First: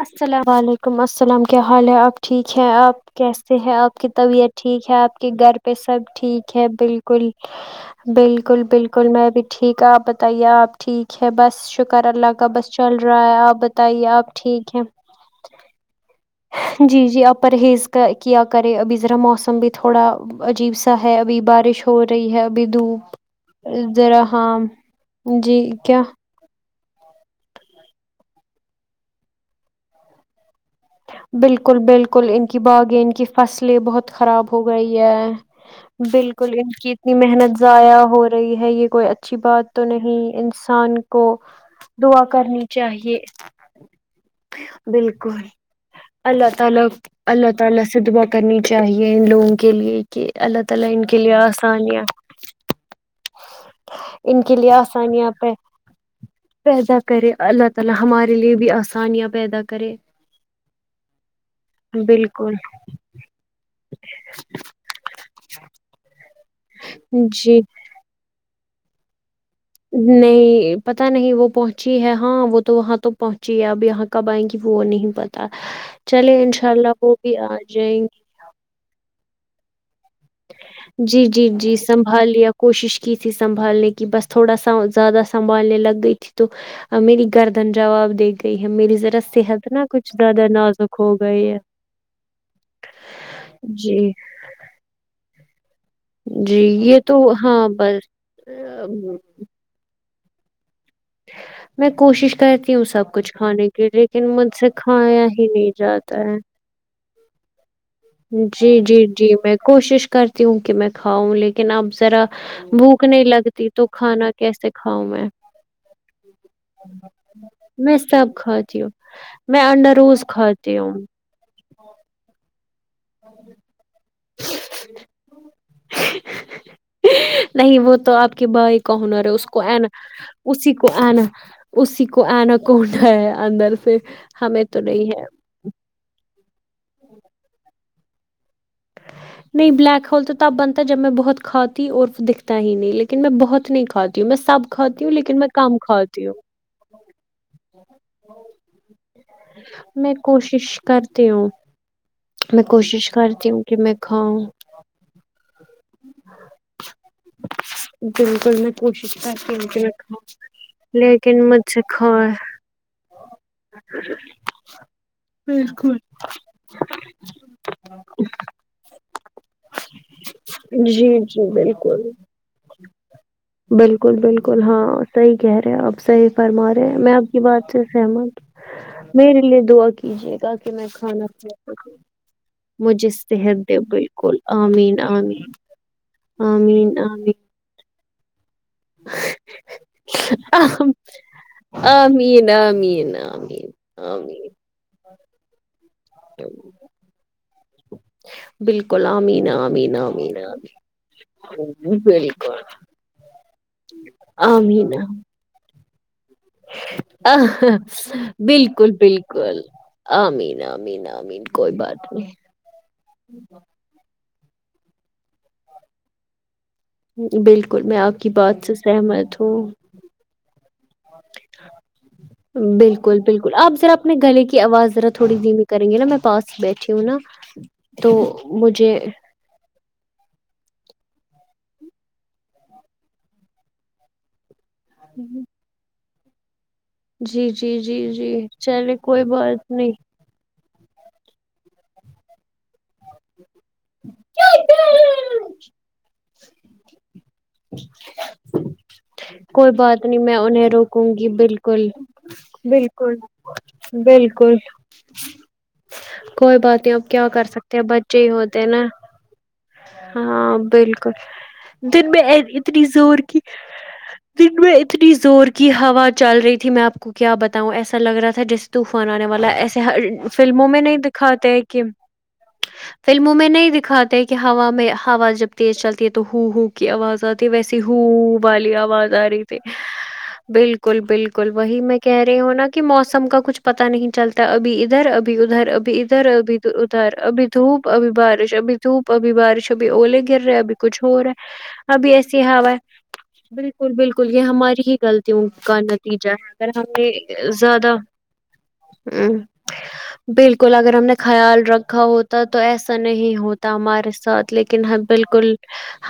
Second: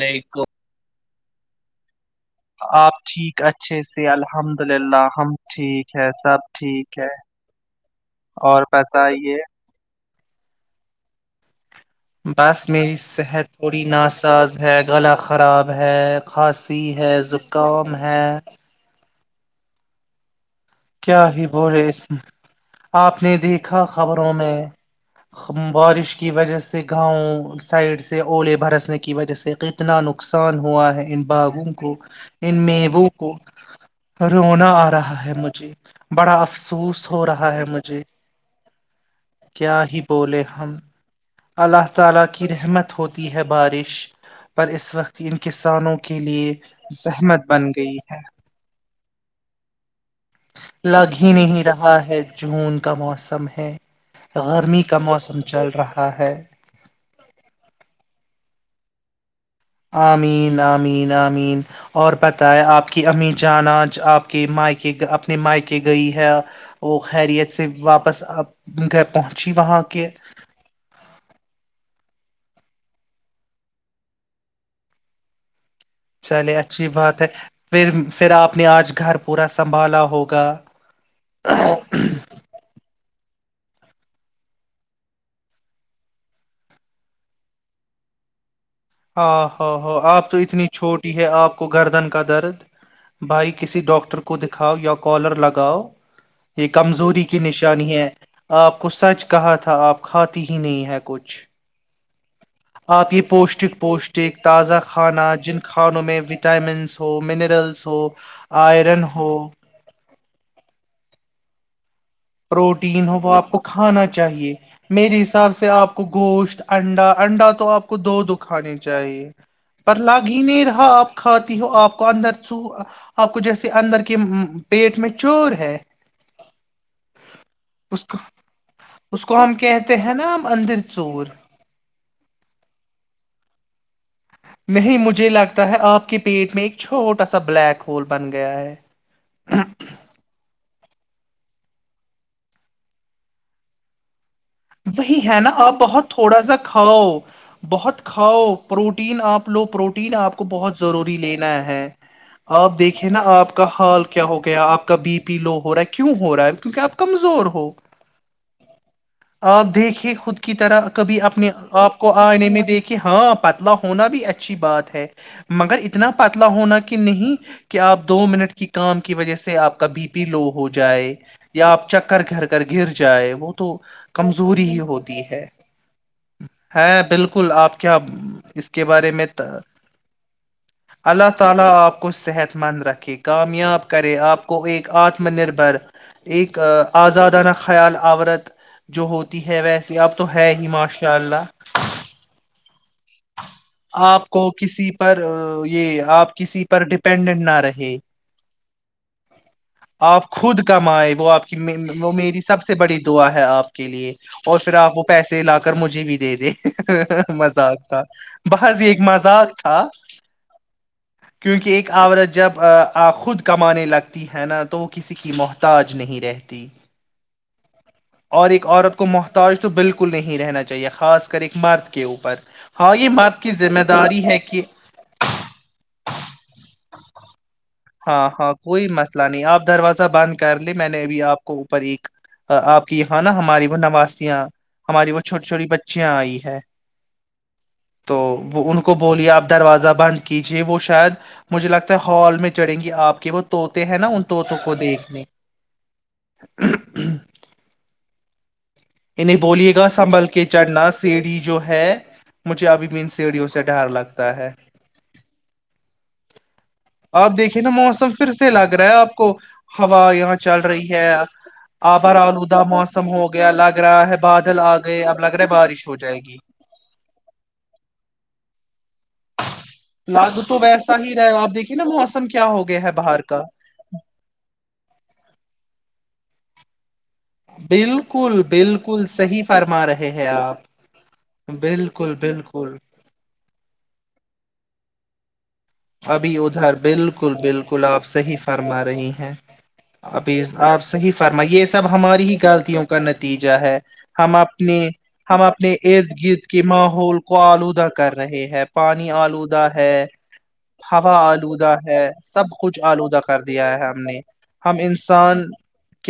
علیکم السلام علیکم السلام کیا حال ہے آپ [unintelligible] ٹھیک ہے آپ ٹھیک کیسے ہیں اچھے آپ سے کی طبیعت الحمد ٹھیک ہے للہ آپ کے ہم گھر پہ ٹھیک ہے سب ٹھیک ہے بالکل اور بالکل بالکل میں بتائیے بھی ٹھیک ہ آپ تی آپ ٹھیک ہے بس شکر اللہ کا بس چل میری رہا ہے صحت آپ تھوڑی بتائیے آپ ناساز ہے گلا خراب ہے کانسی ہے زکام ہے پیزرا موم بھی تھوڑا عجیب سا ہے کیا ابھی ہی بارش بولے ہو اس رہی ہے ابھی دھوپ آپ نے دیکھا خبروں میں دراحام جی خم- کیا بارش کی وجہ سے [unintelligible] گاؤں سائڈ سے اولے بھرسنے کی وجہ سے کتنا نقصان ہوا [unintelligible] باغوں بالکل کو بالکل ان کی باغیں میووں ان کی کو فصلیں بہت خراب ہو رونا آ گئی رہا ہے مجھے بڑا بالکل ان کی افسوس اتنی ہو رہا محنت ہے ضائع مجھے ہو رہی ہے یہ کوئی اچھی بات کیا تو ہی نہیں بولے ہم انسان کو اللہ تعالی دعا کی کرنی رحمت چاہیے ہوتی ہے بارش پر اس وقت ان کی [unintelligible] گئی ہے یہ ان لوگوں لگ ہی نہیں رہا ہے کے جون کا موسم ہے لیے گرمی کا [unintelligible] موسم چل رہا ہے [unintelligible] سانیہ [unintelligible] عمین آ امین امین اور پتہ بالکل ہے آپ کی امی جانا آپ کے م کے اپنے مائ کے گئی [unintelligible] ہے [unintelligible] وہ خیریت جی سے واپس آپ [unintelligible] د گ پہنچ [unintelligible] نہیں پت نہیں وہ پہنچی ہے ہاں وہ تو وہاں تو پہنچی ہے اب یہاں کب آئیں گی وہ نہیں پتا [unintelligible] چلے انشاء اچھی اللہ وہ بات ہے بھی آ پھر جائیں پھر آپ نے آج گھر پورا سنبھالا ہو جی جی جی سنبھال لیا کوشش ت سنبھنے کی بس تھا س زیادہ سنبھنے لگ گئی ت تو میری گردن جواب دے گی [unintelligible] ہ ہ ہ آپ تو اتنی نازک چھوٹی ہو ہے گئی آپ کو گردن کا درد بھائی کسی جی ڈاکٹر کو دکھاؤ یا کالر لگا گاؤں جی [unintelligible] یہ تو کمزوری کی ہاں نشانی بس ہے آپ کو ام، سچ کہا تھا آپ کاتی ہی نہیں ہے کچھ میں کوشش کہتی ہوں سب آپ یہ کچھ کھانے پوشٹک کے لیکن پوشٹک مجھ سے تازہ کھایا ہی نہیں جاتا ہے تو منرلس ہو جی آئرن جی جی ہو میں کوشش کر تی ہوں کہ میں کھاؤں لیکن اب ذرا پروٹین بھوک ہو نہیں وہ آپ کو لگتی تو کھانا چاہیے کیسے کھاؤں میرے میں حساب سے آپ کو گوشت انڈا انڈا تو آپ کو میں دو سب دو کھانے کھاتی ہوں چاہیے میں انڈا پر روز لاگ ہی نہیں کھاتی رہا ہوں آپ کھاتی ہو آپ کو اندرو آپ کو جیسے اندر کے پیٹ میں چور ہے نہیں وہ اس تو کو آپ کے بھائی کا ہنر ہے اس ہم کو انا کہتے ہیں نا ہم اسی اندر کو انا چور اسی کو آنا کو ہنر ہے اندر سے ہمیں تو نہیں ہے مجھے لگتا ہے آپ کے پیٹ میں ایک چھوٹا سا بلیک ہول بن گیا ہے نہیں بلیک ہول تو ت بن جب میں بہت کھاتی اور دکھتا ہی نہیں لیکن میں بہت نہیں کھاتی ہوں میں سب کھاتی ہوں وہی لیکن ہے میں نا آپ کم بہت کھاتی ہوں تھوڑا سا کھاؤ بہت کھاؤ پروٹین آپ لو میں پروٹین آپ کو بہت کوشش ضروری کرتی ہوں لینا ہے میں آپ کوشش دیکھیں نا کرتی آپ ہوں کا کہ میں حال کیا کھاؤں ہو گیا آپ کا بی پی لو ہو رہا ہے کیوں ہو رہا ہے کیونکہ آپ کمزور ہو بالکل میں کوشش کرتی آپ ہوں کہ میں دیکھے کھاؤں خود کی طرح کبھی لیکن اپنے مجھ سے آپ کھا کو آنے میں دیکھے ہاں پتلا ہونا بھی اچھی بات ہے مگر بالکل اتنا پتلا ہونا کہ نہیں کہ آپ دو منٹ کی کام کی وجہ سے آپ کا بی پی لو ہو جی جائے جی یا آپ بالکل چکر گھر کر گر جائے وہ تو بالکل بالکل کمزوری ہی ہاں ہوتی صحیح ہے کہہ رہے ہیں آپ صحیح فرما رہے ہے میں آپ کی بالکل بات سے کیا سہمت ہ اس کے بارے میرے میں لیے دعا کیجیے گا کہ میں کھانا اللہ کھا سکوں مجھے دے یاب کرے بالکل آپ کو ایک آمین آتم آمین نربھر ایک آمین آمین آزادانہ خیال آورت جو ہوتی ہے ویسی اب تو ہے ہی ماشاء اللہ آمین آمین آمین آپ آمین کو کسی پر یہ آپ کسی پر ڈیپینڈنٹ نہ رہے بالکل آمین آمین آپ آمین خود کمائے وہ آپ کی آمین وہ میری بالکل سب سے بڑی دعا ہے آپ کے لیے اور پھر آمین آپ وہ پیسے لا کر مجھے بھی دے دے مذاق آمین، تھا بض یہ بالکل ایک مذاق بالکل تھا آمین آمین آمین کیونکہ کوئی ایک بات آورت جب خود کمانے لگتا ہے نا تو وہ کسی کی محتاج نہیں رہتی بالکل میں آپ کی اور بات ایک سے عورت کو سہمت ہ محتاج تو بالکل نہیں رہنا چاہیے خاص کر ایک مرد کے اوپر ہاں یہ بالکل مرد کی بالکل آپ ذمہ ذرا اپنے داری ہے گلے کی کہ آواز ذرا تھوڑی دھی میں کریں گے نا میں پاس ہی بیٹھی ہوں نا تو ہاں ہاں کوئی مجھے مسئلہ نہیں آپ دروازہ بند کر میں نے اب آپ کو اوپر ایک آپ کی یہاں نا ہماری وہ نوازیاں ہماری وہ چھوٹی چوٹی بچی آئی ہے جی جی جی تو جی وہ ان کو چلے کوئی بولیے آپ بات دروازہ نہیں بند کیجیے وہ شوع شاید مجھے لگتا ہے ہال میں چڑیں گی آپ کے وہ توط ہیں نا ان طوطوں کو دیکھنے [inaudible] انہیں کوئی بولیے گا بات نہیں سنبھل میں کے انہیں چڑھنا روکوں گی سیڑھی جو ہے بالکل مجھے ابھی بھی ان بالکل سیڑھیوں سے ڈر لگتا ہے بالکل [inaudible] کوئی بات نہیں آپ کیا کر دیکھیے نا سکتے ہیں موسم بچے ہی پھر سے ہوتے لگ نا رہا ہے آپ کو ہوا یہاں ہاں چل رہی ہے بالکل دن آبار میں آلودہ اتنی موسم زور ہو کی گیا لگ رہا ہے بادل دن میں آ گئے اتنی اب لگ رہا زور ہے کی بارش ہو ہوا جائے گی چل رہی تھی میں آپ کو کیا بتاؤں ایسا لگ رہا تھا جس طوفان آنے والا ایسے لاگو تو فلموں میں ویسا نہیں ہی رہے دکھاتے آپ ہیں دیکھیے کہ نا موسم کیا ہو گیا ہے باہر فلموں کا میں نہیں دکھاتے کہ ہوا میں ہوا جب تیز چلتی ہے تو ہو ہو کی آواز ویسی ہو بالکل والی بالکل آواز آ رہی صحیح تھی فرما رہے ہیں آپ بالکل بالکل وہی میں بالکل کہہ رہی ہوں نا بالکل کہ موسم کا کچھ پتا نہیں چلتا ابھی ادھر ابھی ادھر ابھی ادھر اب ادھر بالکل ابھی بالکل دھوپ آپ ابھی صحیح بارش ابھی فرما رہی دھوپ ہیں ابھی بارش ابھی اولے گر رہاے ابھی آپ کچھ صحیح ہو رہا فرما یہ سب ہے ابھی ہماری ہی ایسی ہوا غلطیوں کا نتیجہ ہے بالکل بالکل ہم یہ اپنے ہماری ہی ہم غلطیوں اپنے کا ارد نتیجہ گرد ہے کے اگر ہم ماحول کو نے آلودہ زیادہ کر رہے ہیں پانی آلودہ ہے بالکل اگر ہم نے ہوا خیال آلودہ رکھا ہے ہوتا سب تو کچھ ایسا آلودہ نہیں کر ہوتا دیا ہے ہم ہمارے نے ساتھ لیکن ہم انسان بالکل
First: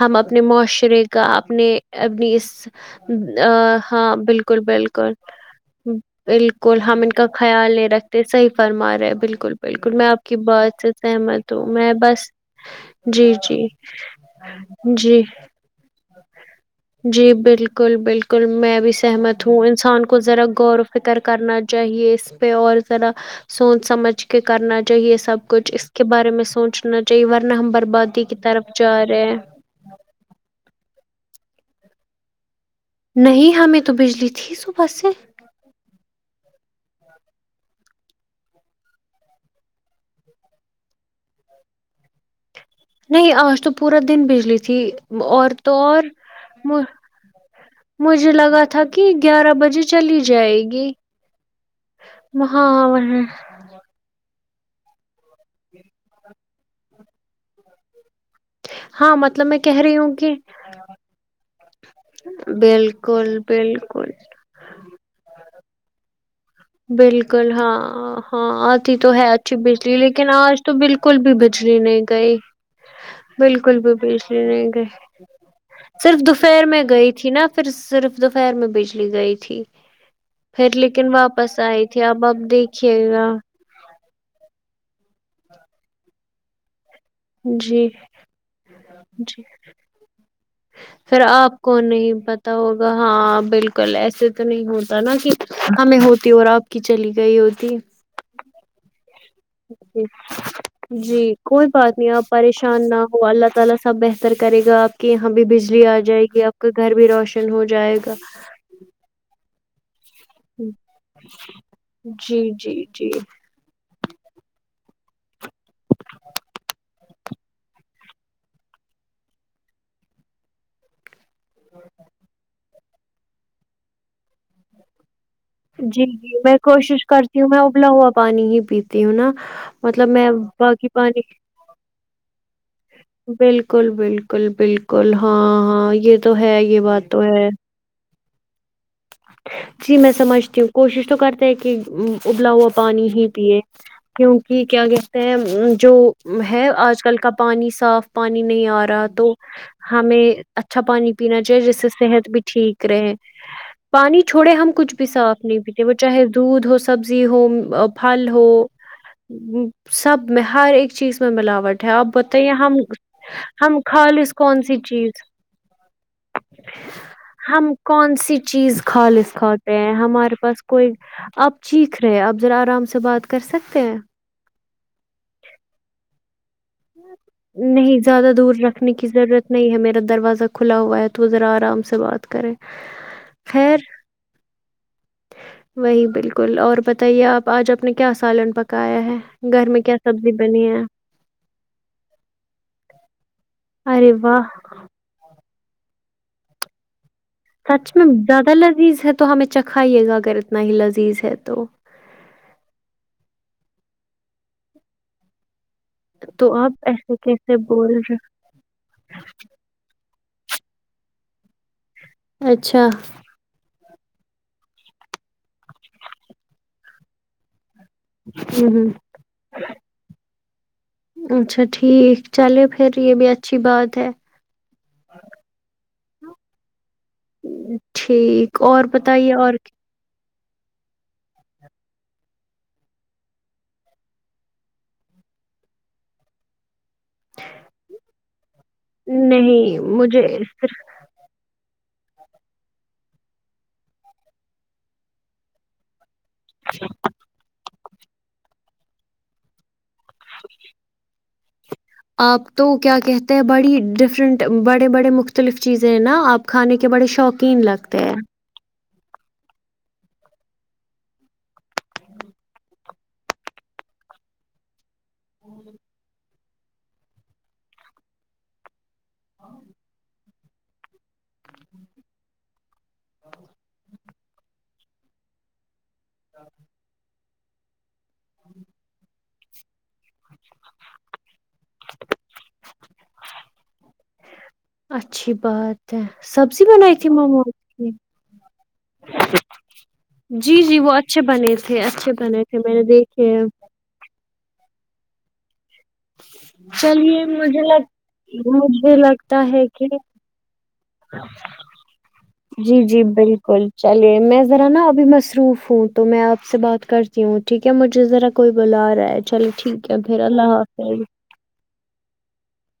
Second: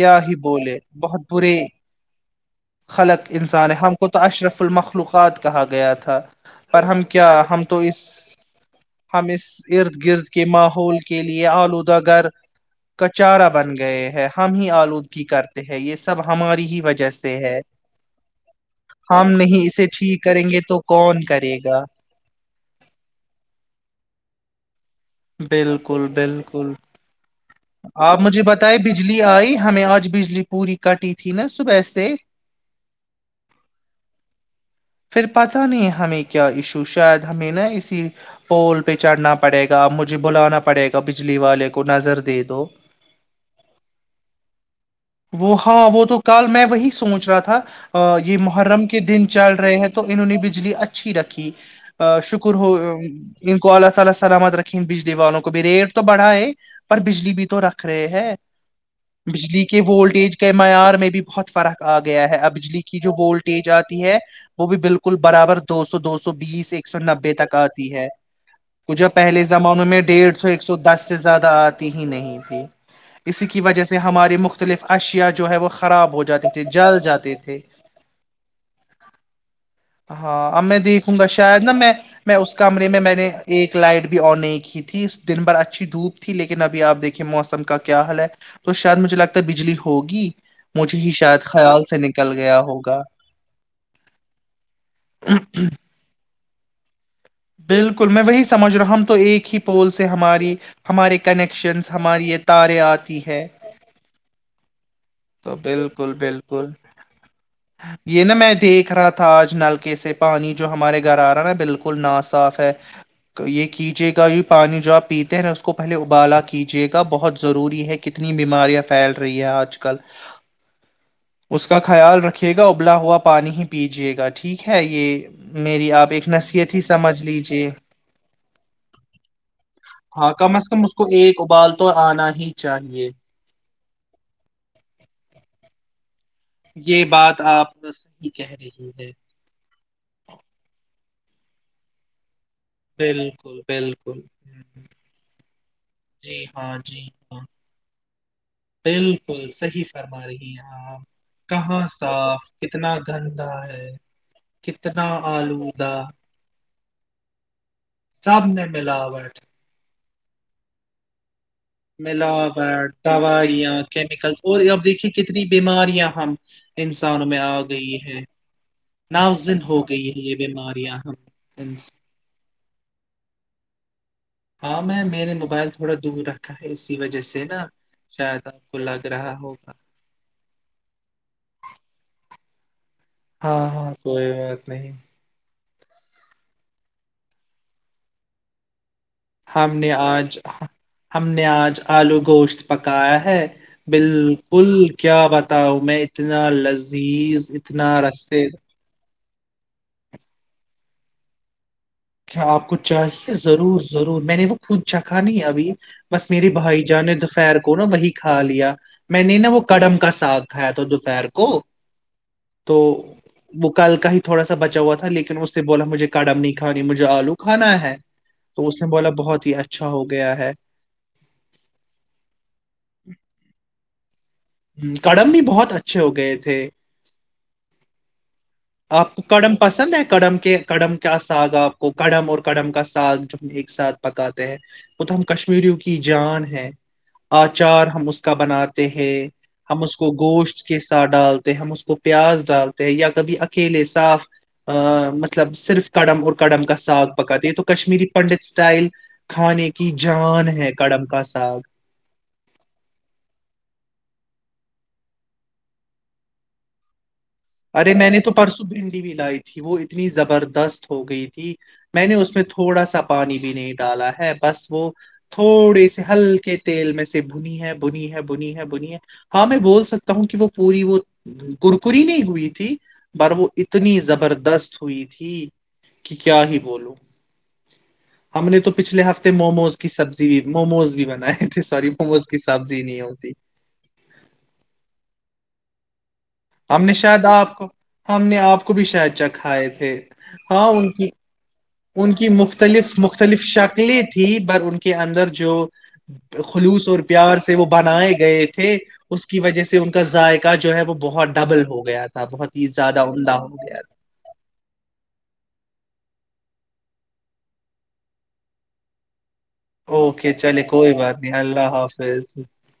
ہم ہی اپنے بولے معاشرے کا بہت برے اپنے اپنی اس خلق انسان ہے ہم کو ہاں تو بالکل اشرف بالکل المخلوقات کہا گیا تھا بالکل پر ہم ان کا کیا ہم خیال تو نہیں اس رکھتے صحیح فرما رہے ہم اس بالکل بالکل ارد میں آپ گرد کی کے بات سے ماحول کے لیے سہمت ہوں میں آلودہ گر بس کا جی چارہ جی بن گئے ہے ہم ہی جی آلودگی کرتے ہیں یہ سب ہماری ہی وجہ جی سے ہے بالکل بالکل میں بھی ہم سہمت نہیں ہوں اسے انسان کو ٹھیک کریں ذرا گے غور تو و فکر کون کرے کرنا گا چاہیے اس پہ اور ذرا سوچ سمجھ کہ کرنا چاہیے سب کچھ اس کے بالکل بارے میں بالکل سوچنا چاہیے ورنہ ہم آپ بربادی کی مجھے طرف بتائے جا بجلی رہے ہیں آئی ہمیں آج بجلی پوری کٹی تھی تھی نا صبحسے نہیں ہمیں تو بجلی تھی صبح سے پھر پتہ نہیں ہمیں کیا ایشو شاید ہمیں نا اسی پول پہ چڑھنا پڑے گا مجھے بلانا پڑے گا بجلی والے کو نظر دتے تو نہیں آج تو پورا دن بجلی تھی اور تو اور مجھ- مجھے لگا تھا کہ گیارہ بجے چلی جائے گی ہاں ہاں [inaudible] بجلی والوں کو بھی ریٹ تو بڑھا ہے پر بجلی بھی تو تو رکھ رہے ہے ہاں، مطلب میں بجلی کے کہہ رہی ہوں کہ وولٹیج کے معیار میں بھی بہت فرق آ گیا ہے بجلی کی جو بالکل وولٹیج آتی بالکل ہے وہ بھی بالکل برابر دو سو دوو بالکل ہاں ہاں آتی تو جو ہے پہلے اچھی زمانوں بجلی میں لیکن ڈیڑھ سو آج ایک تو سو دس سے بالکل بھی زیادہ بجلی آتی نہیں ہی گئی تھی اسی کی بالکل وجہ بھی سے ہماری بجلی نہیں مختلف گئی اشیاء جو ہے وہ خراب صرف ہو جاتے تھے دوپہر میں جل گئی تھی جاتے نا تھے پھر صرف دوپہر میں بجلی گئی تھی ہاں اب پھر میں لیکن دیکھوں گا واپ شاید نا میں میں اس کمرے میں میں نے ایک لائٹ بھی آن نہیں کی تھی اس دن بھر اچھی دھوپ تھی لیکن ابھی آ دیکھ جی لگتا جی ہے بجلی ہوگی مجھے ہی پھر شاید آپ کو خیال سے نہیں نکل پتا گیا ہوگا ہاں بالکل ایسے تو نہیں ہوتا نا کہ ہمیں ہوتی اور آپ باکی چلی گئی ہوتی بالکل میں وہی سمجھ رہا ہوں تو ایک ہی پول سے ہماری ہمارے کنیکشنز ہماری یہ تاریں آتی ہے [unintelligible] کہ یہاں بھی تو بجلی آ بالکل جائے گی آپ بالکل کا گھر بھی روشن ہو جائے گا کیسے پانی جو ہمارے گھر آ رہا ہے نا بالکل نا جی صاف ہے جی جی یہ کیجیے گا یہ پانی جو آپ پیتے ہیں اس کو پہلے ابالا کیجیے گا بہت ضروری ہے کتنی بیماریاں پھیل رہی ہیں آج کل اس کا خیال رکھھیے گا تبلا ہوا پانی ہی پیجیے گا ٹھیک ہے یہ میری جی آپ ایک جی میں نصیحت ہی کوشش سمجھ کرتی ہوں میں لیجیے ابلا ہوا پانی ہی پیتی ہوں نا مطلب میں ہاں کم از کم باقی اس کو پانی ایک ابال تو آنا ہی چاہیے بالکل بالکل بالکل کول ہاں ہاں یہ تو ہے یہ بات تو ہے کہہ رہی ہے جی میں سمجھتی ہوں کوشش تو کر کہ کہ ابلا ہوا پانی ہی بالکل پیے بالکل کیوںکہ کیا کہتے ہیں جو جی ہے ہاں آج جی کل کا ہاں پانی صاف پانی نہیں آ رہا تو بالکل صحیح فرما ہمیں رہی اچھا ہیں آپ پانی پینا چاہیے جس کہاں سے صحت بھی صاف ٹھیک کتنا رہے گندا ہے پانی چھوڑے ہم کچھ کتنا بھی صاف نہیں پیتے وہ آلودہ چاہے دودھ ہو سک سبزی ہو بال ہو سب میں ملاوٹ سب میں ہر ایک چیز میں ملا ملاوٹ دوائیاں ہم خالص کیمیکلس اور کون سی اب دیکھیے چیز کتنی بیماریاں ہم انسانوں میں آ ہم گئی کون ہے سی چیز خالص ناوزن کھاتے ہو ہیں گئی ہمارے یہ پاس کوئی بیماریاں ہم آپ انس- چیھ رہے آپ ذرا آرام سے بات کر سکتے ہیں ہاں میں میرے موبائل تھوڑا دور رکھ نہیں زیادہ دور آپ کو رکھنے کی لگ رہا ضرورت نہیں ہوگا ہے میرا دروازہ کھلا ہوا ہے تو وہ ذرا آرام سے بات کریں ہاں خیر ہاں کوئی بات نہیں وہی بالکل اور بتائیے آپ آج آپ نے کیا سالن پکایا ہے گھر میں کیا سبزی بنی ہے نیاز آلو گوشت پکایا ہے ارے واہ بالکل کیا بتا ہوں میں اتنا ل پلیز اتنا سچ میں رس زیادہ لذیذ ہے تو ہمیں چکھائیے گا اگر اتنا ہی لذیذ ہے تو کیا آپ کو چاہیے ضرور ضرور میں نے وہ خود چکھا نہیں ابھی بس میری تو بھائی آپ جان نے ایسے کیسے دوپہر کو نا بول وہی رہے کھا لیا میں نے نا وہ کڑم کا ساگ کھایا تھا دوپہر کو [unintelligible] تو اچھا وہ کل کا ہی تھوڑا با ہوا تھا لیکن اس سے بولا مجھے کاڈم نہیں کر مجھے آلو کھانا ہے ہ تو اس نے بولا بہت ہی ہ اچھا ہو گیا ہے اچھا ٹھیک چلے پھر یہ بھی اچھی بات ہے ہ کڑم بھی بہت اچھے ہو گئے تھے ٹھیک اور بتائیے اور کہ کڑم کیا ساگ ہے آپ کو کڑم اور کڑم کا ساگ جو ہم ایک ساتھ پکاتے ہیں وہ تو ہم کشمیریوں کی جان ہے آچار ہم اس کا بناتے ہیں نہیں ہم اس کو مجھے گوشت کے ساتھ ڈالتے ہیں ہم اس کو پیاز ڈالتے ہیں یا کبھی اکیلے صاف ا مطلب صرف کڑم اور کڑم کا ساگ پکاتی ہے تو کشمیری پنڈت اسٹائل کھانے کی جان ہے کڑم کا ساگ آپ تو کیا کہتے ہیں بڑی ڈفرنٹ بڑے بڑے مختلف چیزیں ہیں نا آپ کھانے کے بڑے شوق ارے میں نے تو پرسوں بھی بھی لائی تھی وہ اتنی زبردست ہو گئی تھی میں نے اس میں تھوڑا سا پانی بھی نہیں ڈالا ہے بس وہ تھوڑی سی ہلکی کے تیل میں سے بنی ہے بنی ہے بنی ہے بنی ہے ہاں میں بول سکتا ہوں کہ وہ پوری وہ گڑکریی نہیں ہوئی تھی پر وہ اتنی زبر بردست ہوئی تھی کہ کیا ہی بولو [unintelligible] ہم نے تو پچھلے ہفتے موموز کی سبزی بھی موموز بھی بنائے [unintelligible] سی مموز کی سبزی نہیں ہوتی [unintelligible] چ [unintelligible] ہم نے شاید آپ کو ہم نے آپ کو بھی شاید چکھائے تھے جی ہاں جی ان وہ کی اچھے بنے تھے اچھے ان کی بنے تھے میں نے مختلف دیکھے مختلف ہیں شکلیں تھیں ب ان کی کے اندر جو [unintelligible] خلوص اور چلیے پیار سے مجھے وہ لگ بنائے گئے تھے مجھے اس کی لگتا وجہ ہے سے کہ ان کا ذائقہ جو ہے وہ بہت ڈبل ہو گیا تھا بہت ہی جی زیادہ جی عمدہ ہو بالکل گیا تھا چلیے میں ذرا نا ابھی م [unintelligible] مصروف ہوں تو میں آپ سے بات کرتی ہوں ٹھیک ہے مجھے ذرا کوئی بلا رہا ہے چلو ٹھیک ہے پھر اوکے اللہ چلے کوئی حافظ بات نہیں اللہ حافظ جی [unintelligible]